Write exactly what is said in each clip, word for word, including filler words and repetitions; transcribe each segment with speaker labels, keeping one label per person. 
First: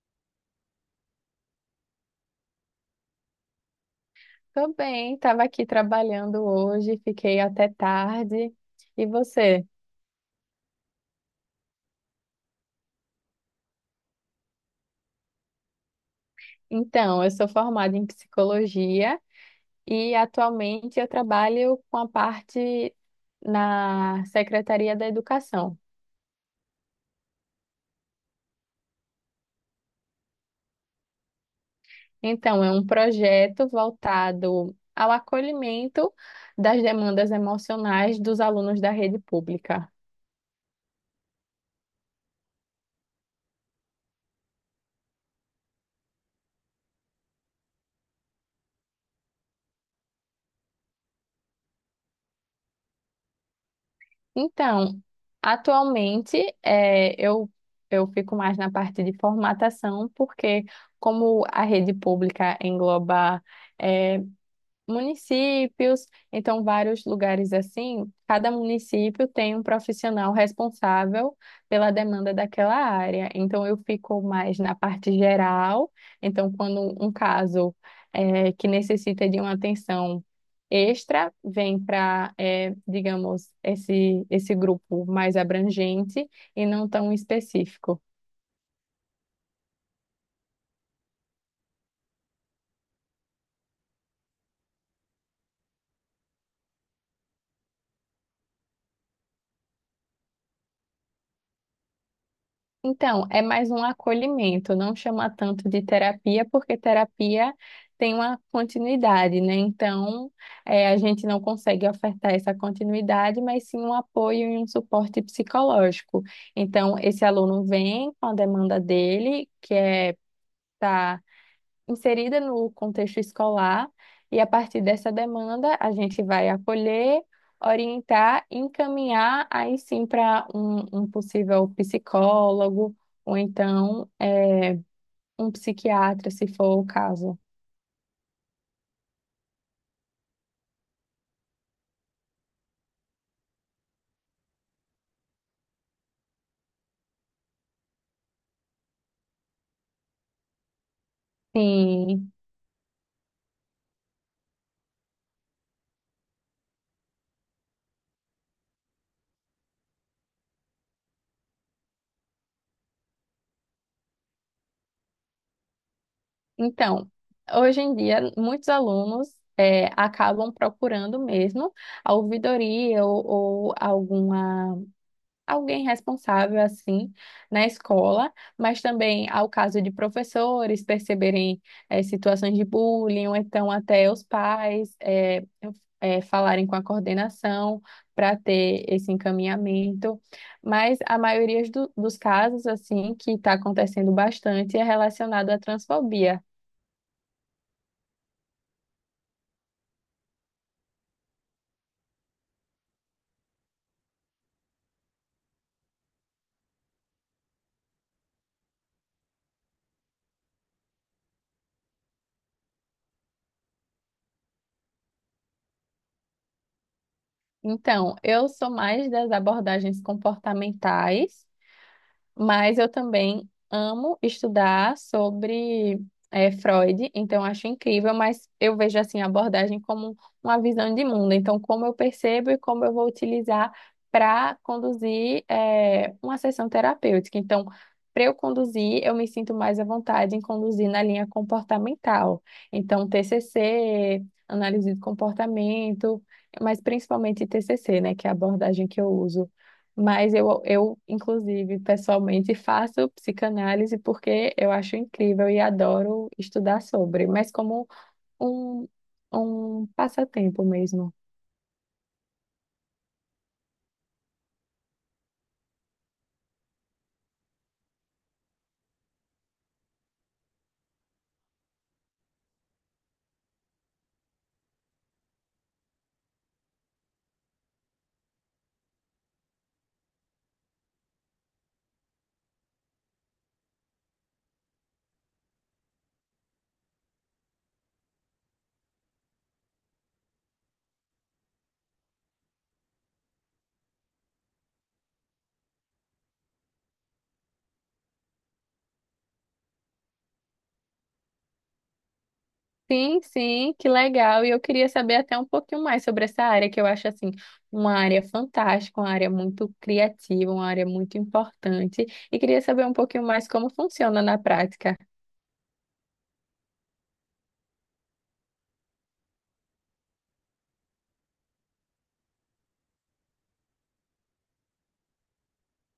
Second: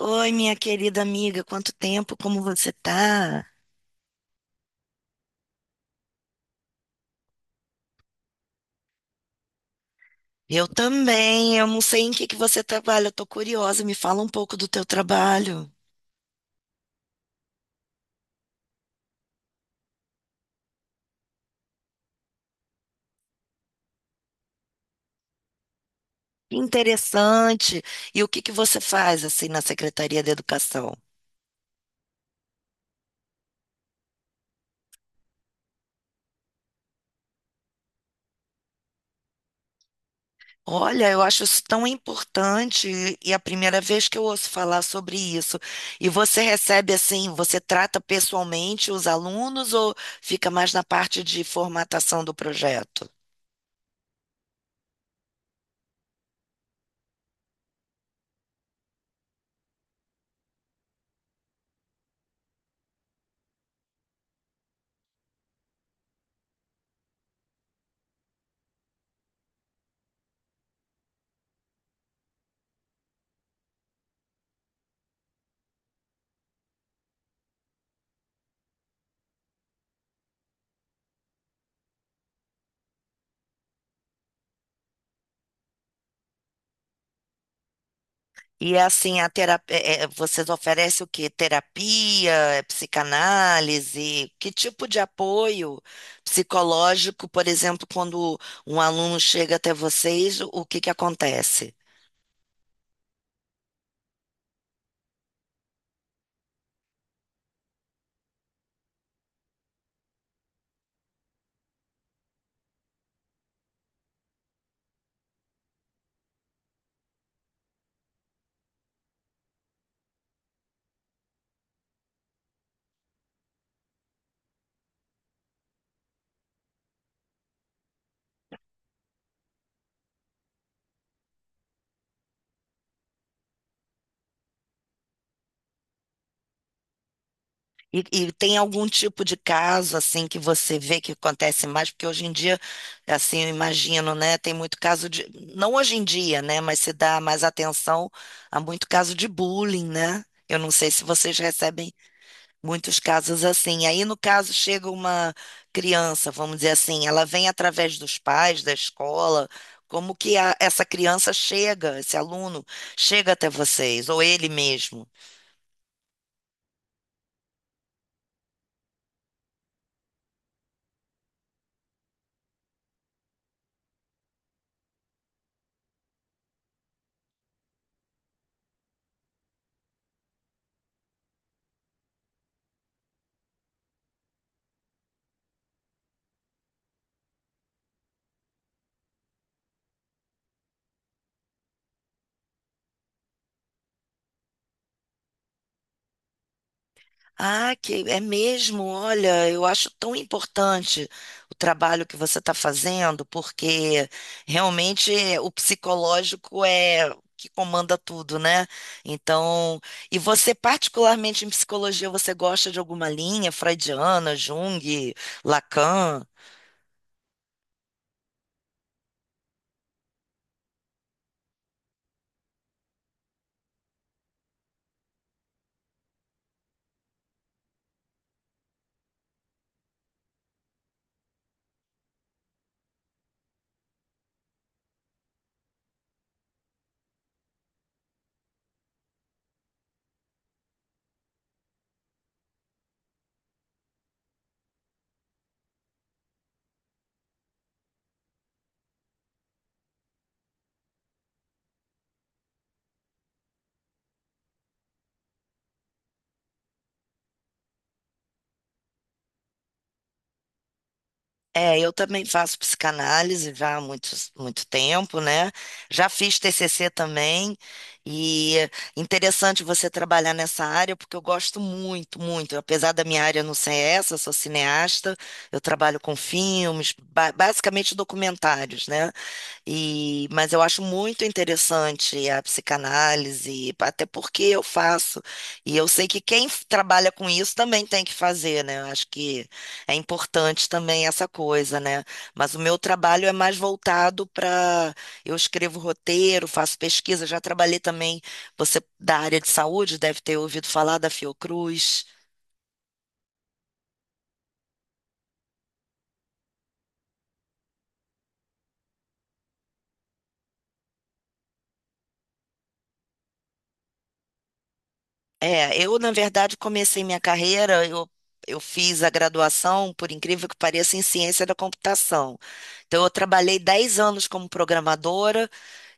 Speaker 1: Oi, minha querida amiga, quanto tempo, como você tá?
Speaker 2: Tô bem, estava aqui trabalhando hoje, fiquei até tarde. E você?
Speaker 1: Eu também, eu não sei em que que você trabalha, eu tô curiosa, me fala um pouco do teu trabalho.
Speaker 2: Então, eu sou formada em psicologia e atualmente eu trabalho com a parte na Secretaria da Educação.
Speaker 1: Que interessante. E o que que você faz assim na Secretaria da Educação?
Speaker 2: Então, é um projeto voltado ao acolhimento das demandas emocionais dos alunos da rede pública.
Speaker 1: Olha, eu acho isso tão importante e é a primeira vez que eu ouço falar sobre isso. E você recebe assim, você trata pessoalmente os alunos ou fica mais na parte de formatação do projeto?
Speaker 2: Então, atualmente é, eu, eu fico mais na parte de formatação, porque como a rede pública engloba eh, municípios, então vários lugares assim, cada município tem um profissional responsável pela demanda daquela área. Então eu fico mais na parte geral, então quando um caso é, que necessita de uma atenção extra vem para, digamos, esse, esse grupo mais abrangente e não tão específico.
Speaker 1: E é assim, a terapia, vocês oferecem o quê? Terapia, é, psicanálise? Que tipo de apoio psicológico, por exemplo, quando um aluno chega até vocês, o que que acontece?
Speaker 2: Então, é mais um acolhimento, não chama tanto de terapia, porque terapia tem uma continuidade, né? Então, eh, a gente não consegue ofertar essa continuidade, mas sim um apoio e um suporte psicológico. Então, esse aluno vem com a demanda dele, que é estar inserida no contexto escolar, e a partir dessa demanda, a gente vai acolher, orientar, encaminhar aí sim para um, um possível psicólogo, ou então eh, um psiquiatra, se for o caso.
Speaker 1: E, e tem algum tipo de caso assim que você vê que acontece mais? Porque hoje em dia, assim, eu imagino, né? Tem muito caso de, não hoje em dia, né? Mas se dá mais atenção a muito caso de bullying, né? Eu não sei se vocês recebem
Speaker 2: Sim.
Speaker 1: muitos casos assim. Aí, no caso, chega uma criança, vamos dizer assim, ela vem através dos pais, da escola. Como que a- essa criança chega, esse aluno chega até vocês, ou ele mesmo?
Speaker 2: Então, hoje em dia, muitos alunos. eh, acabam procurando mesmo a ouvidoria ou, ou alguma alguém responsável assim na escola, mas também ao caso de professores perceberem eh, situações de bullying, ou então até os pais eh, eh, falarem com a coordenação para ter esse encaminhamento. Mas a maioria do- dos casos assim que está acontecendo bastante é relacionado à transfobia.
Speaker 1: Ah, que é mesmo, olha, eu acho tão importante o trabalho que você está fazendo, porque realmente é, o psicológico é o que comanda tudo, né? Então, e você, particularmente em psicologia, você gosta de alguma linha freudiana, Jung, Lacan?
Speaker 2: Então, eu sou mais das abordagens comportamentais. Mas eu também amo estudar sobre eh, Freud, então acho incrível, mas eu vejo assim a abordagem como uma visão de mundo. Então, como eu percebo e como eu vou utilizar para conduzir eh, uma sessão terapêutica. Então, para eu conduzir, eu me sinto mais à vontade em conduzir na linha comportamental. Então, T C C, análise de comportamento, mas principalmente T C C, né, que é a abordagem que eu uso. Mas eu, eu, inclusive, pessoalmente faço psicanálise porque eu acho incrível e adoro estudar sobre, mas como um, um passatempo mesmo.
Speaker 1: É, eu também faço psicanálise já há muito, muito tempo, né? Já fiz T C C também, e é interessante você trabalhar nessa área, porque eu gosto muito, muito. Apesar da minha área não ser essa, eu sou cineasta, eu trabalho com filmes, ba- basicamente documentários, né? E, mas eu acho muito interessante a psicanálise, até porque eu faço. E eu sei que quem f- trabalha com isso também tem que fazer, né? Eu acho que é importante também essa coisa, né? Mas o meu trabalho é mais voltado para. Eu escrevo roteiro, faço pesquisa, já trabalhei também. Você da área de saúde deve ter ouvido falar da Fiocruz.
Speaker 2: Sim, sim, que legal. E eu queria saber até um pouquinho mais sobre essa área, que eu acho, assim, uma área fantástica, uma área muito criativa, uma área muito importante. E queria saber um pouquinho mais como funciona na prática.
Speaker 1: É, eu, na verdade, comecei minha carreira, eu, eu fiz a graduação, por incrível que pareça, em ciência da computação. Então, eu trabalhei dez anos como programadora,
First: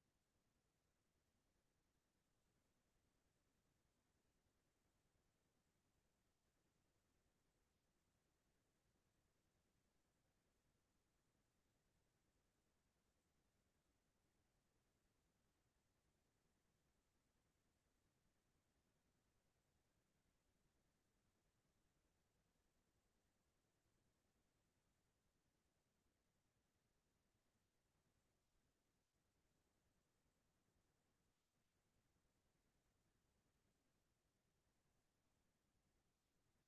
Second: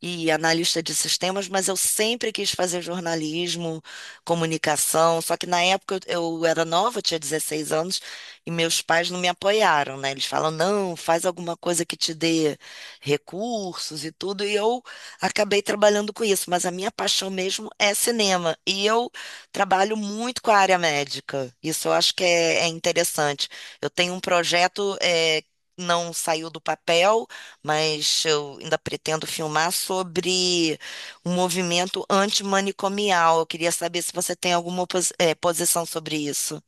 Speaker 1: e analista de sistemas, mas eu sempre quis fazer jornalismo, comunicação. Só que na época eu, eu era nova, eu tinha dezesseis anos, e meus pais não me apoiaram, né? Eles falam, não, faz alguma coisa que te dê recursos e tudo. E eu acabei trabalhando com isso, mas a minha paixão mesmo é cinema. E eu trabalho muito com a área médica. Isso eu acho que é, é interessante. Eu tenho um projeto. Eh, não saiu do papel, mas eu ainda pretendo filmar sobre um movimento antimanicomial. Eu queria saber se você tem alguma posi- eh, posição sobre isso.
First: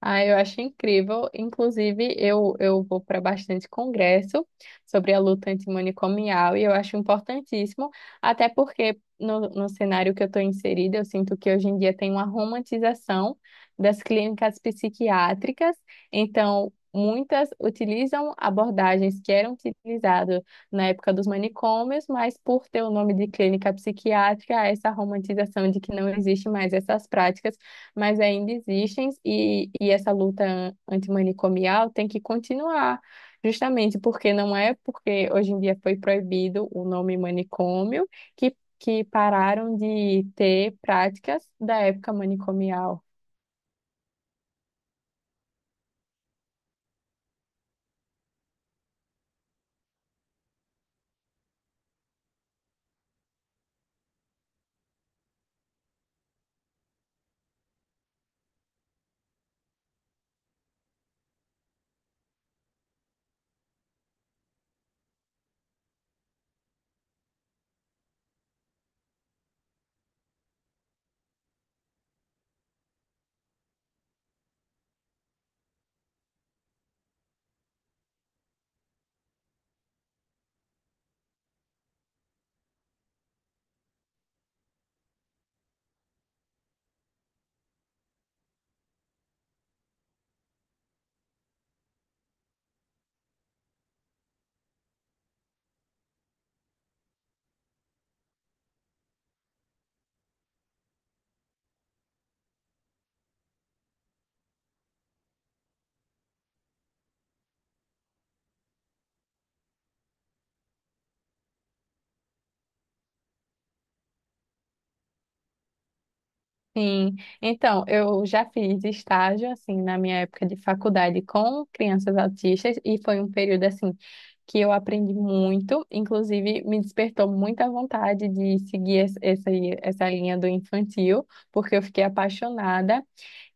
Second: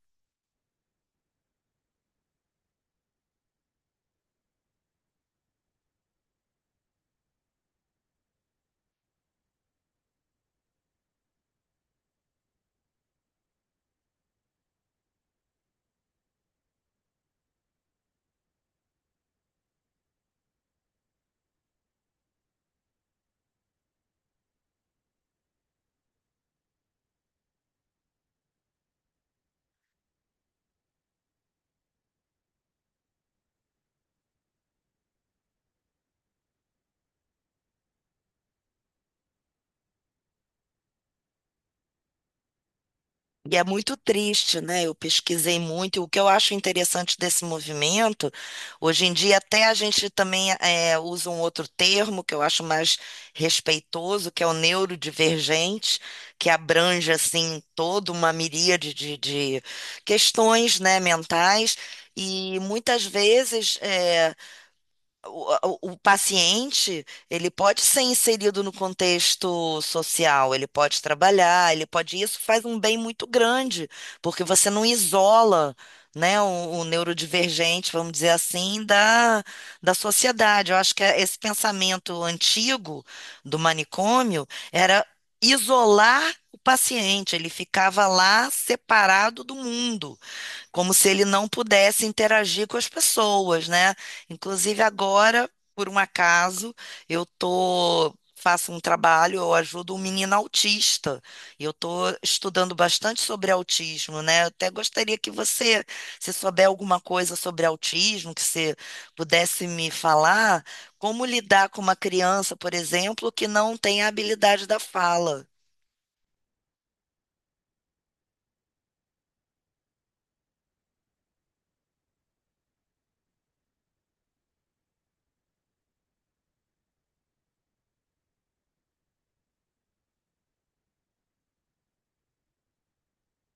Speaker 2: Ah, eu acho incrível. Inclusive, eu, eu vou para bastante congresso sobre a luta antimanicomial e eu acho importantíssimo, até porque no, no cenário que eu estou inserida, eu sinto que hoje em dia tem uma romantização das clínicas psiquiátricas, então muitas utilizam abordagens que eram utilizadas na época dos manicômios, mas por ter o nome de clínica psiquiátrica, há essa romantização de que não existe mais essas práticas, mas ainda existem e, e essa luta an- antimanicomial tem que continuar, justamente porque não é porque hoje em dia foi proibido o nome manicômio que, que pararam de ter práticas da época manicomial.
Speaker 1: E é muito triste, né? Eu pesquisei muito. E o que eu acho interessante desse movimento, hoje em dia, até a gente também eh, usa um outro termo que eu acho mais respeitoso, que é o neurodivergente, que abrange, assim, toda uma miríade de, de questões, né, mentais. E muitas vezes. eh, o, a- o- o paciente, ele pode ser inserido no contexto social, ele pode trabalhar, ele pode, isso faz um bem muito grande, porque você não isola, né, o, o neurodivergente, vamos dizer assim, da, da sociedade. Eu acho que é- esse pensamento antigo do manicômio era isolar o paciente, ele ficava lá separado do mundo como se ele não pudesse interagir com as pessoas, né? Inclusive agora, por um acaso, eu tô faço um trabalho, eu ajudo um menino autista. E eu tô estudando bastante sobre autismo, né? Eu até gostaria que você, se souber alguma coisa sobre autismo, que você pudesse me falar, como lidar com uma criança, por exemplo, que não tem a habilidade da fala.
Speaker 2: Sim, então, eu já fiz estágio, assim, na minha época de faculdade com crianças autistas e foi um período, assim, que eu aprendi muito, inclusive me despertou muita vontade de seguir es- essa, essa linha do infantil, porque eu fiquei apaixonada.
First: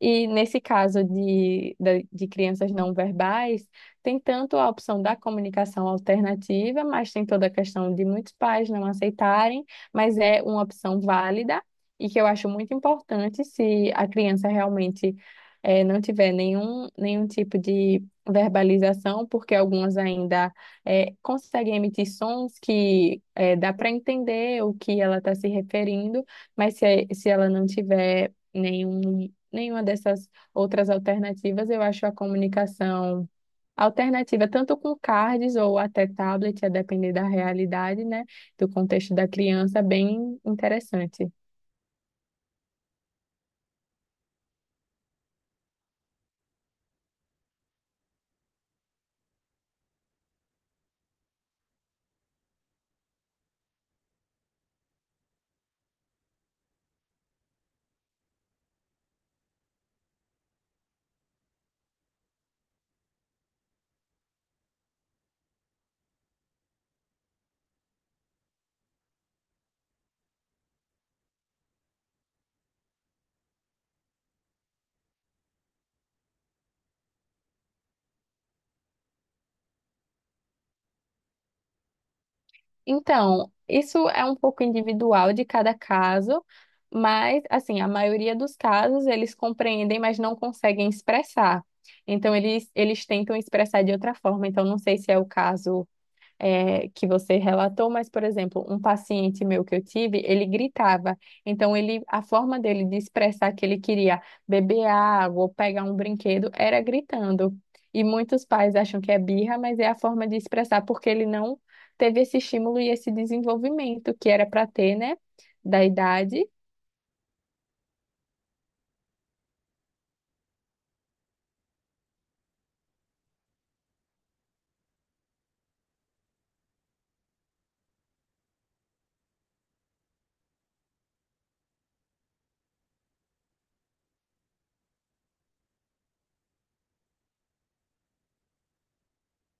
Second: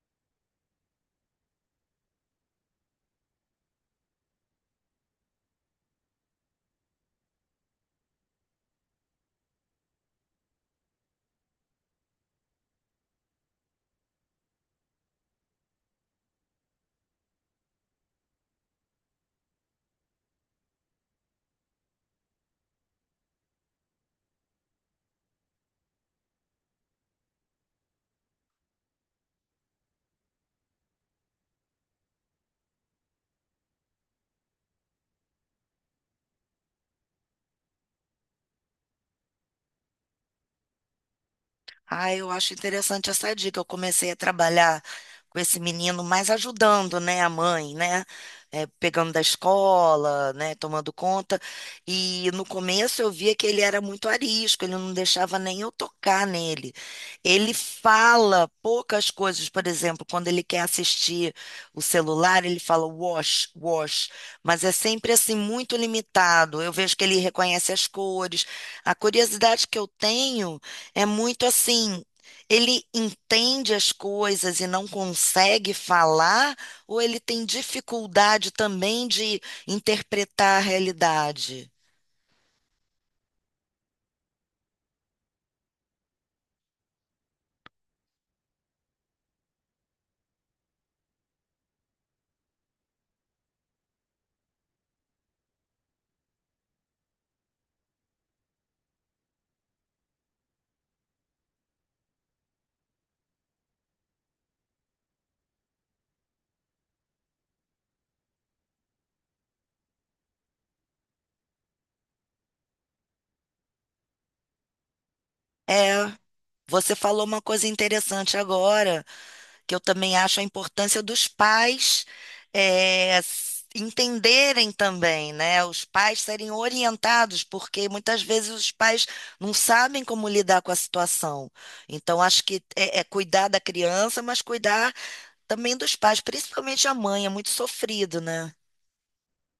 Speaker 2: E nesse caso de, da- de crianças não verbais, tem tanto a opção da comunicação alternativa, mas tem toda a questão de muitos pais não aceitarem, mas é uma opção válida e que eu acho muito importante se a criança realmente eh, não tiver nenhum, nenhum tipo de verbalização, porque algumas ainda eh, conseguem emitir sons que eh, dá para entender o que ela está se referindo, mas se, se ela não tiver nenhum, nenhuma dessas outras alternativas, eu acho a comunicação alternativa, tanto com cards ou até tablet, a depender da realidade, né, do contexto da criança, bem interessante.
Speaker 1: Ah, eu acho interessante essa dica. Eu comecei a trabalhar com esse menino, mas ajudando, né, a mãe, né, é, pegando da escola, né, tomando conta. E no começo eu via que ele era muito arisco, ele não deixava nem eu tocar nele. Ele fala poucas coisas, por exemplo, quando ele quer assistir o celular, ele fala wash, wash, mas é sempre assim muito limitado. Eu vejo que ele reconhece as cores. A curiosidade que eu tenho é muito assim, ele entende as coisas e não consegue falar, ou ele tem dificuldade também de interpretar a realidade?
Speaker 2: Então, isso é um pouco individual de cada caso, mas assim, a maioria dos casos eles compreendem, mas não conseguem expressar. Então, eles, eles tentam expressar de outra forma. Então, não sei se é o caso é, que você relatou, mas, por exemplo, um paciente meu que eu tive, ele gritava. Então, ele, a forma dele de expressar que ele queria beber água ou pegar um brinquedo era gritando. E muitos pais acham que é birra, mas é a forma de expressar, porque ele não teve esse estímulo e esse desenvolvimento que era para ter, né, da
Speaker 1: É,
Speaker 2: idade.
Speaker 1: você falou uma coisa interessante agora, que eu também acho a importância dos pais é, s- entenderem também, né? Os pais serem orientados, porque muitas vezes os pais não sabem como lidar com a situação. Então, acho que é, é cuidar da criança, mas cuidar também dos pais, principalmente a mãe, é muito sofrido, né?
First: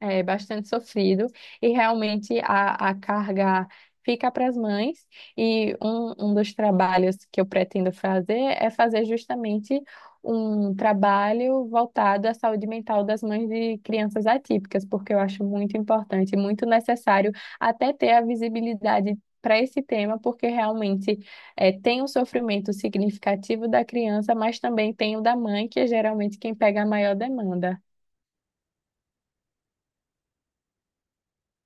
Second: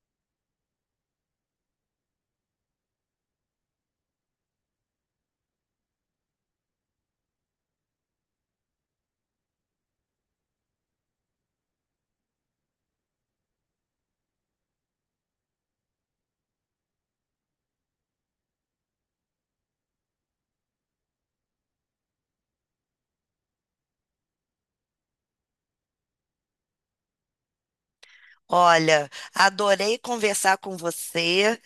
Speaker 2: É bastante sofrido e realmente a, a carga fica para as mães. E um, um dos trabalhos que eu pretendo fazer é fazer justamente um trabalho voltado à saúde mental das mães de crianças atípicas, porque eu acho muito importante, muito necessário até ter a visibilidade para esse tema, porque realmente é, tem um sofrimento significativo da criança, mas também tem o da mãe, que é geralmente quem pega a maior demanda.
Speaker 1: Olha, adorei conversar com você.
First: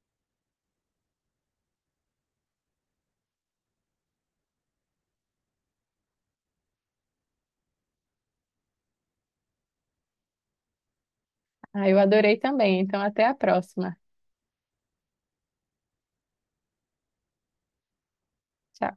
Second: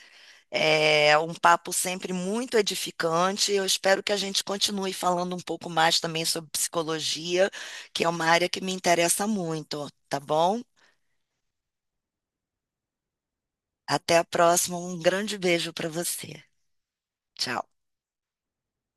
Speaker 1: É um papo sempre muito edificante. Eu espero que a gente continue falando um pouco mais também sobre psicologia, que é uma área que me interessa muito, tá bom?
Speaker 2: Ah, eu adorei também. Então, até a próxima.
Speaker 1: Até a próxima. Um grande beijo para você. Tchau.
Speaker 2: Tchau.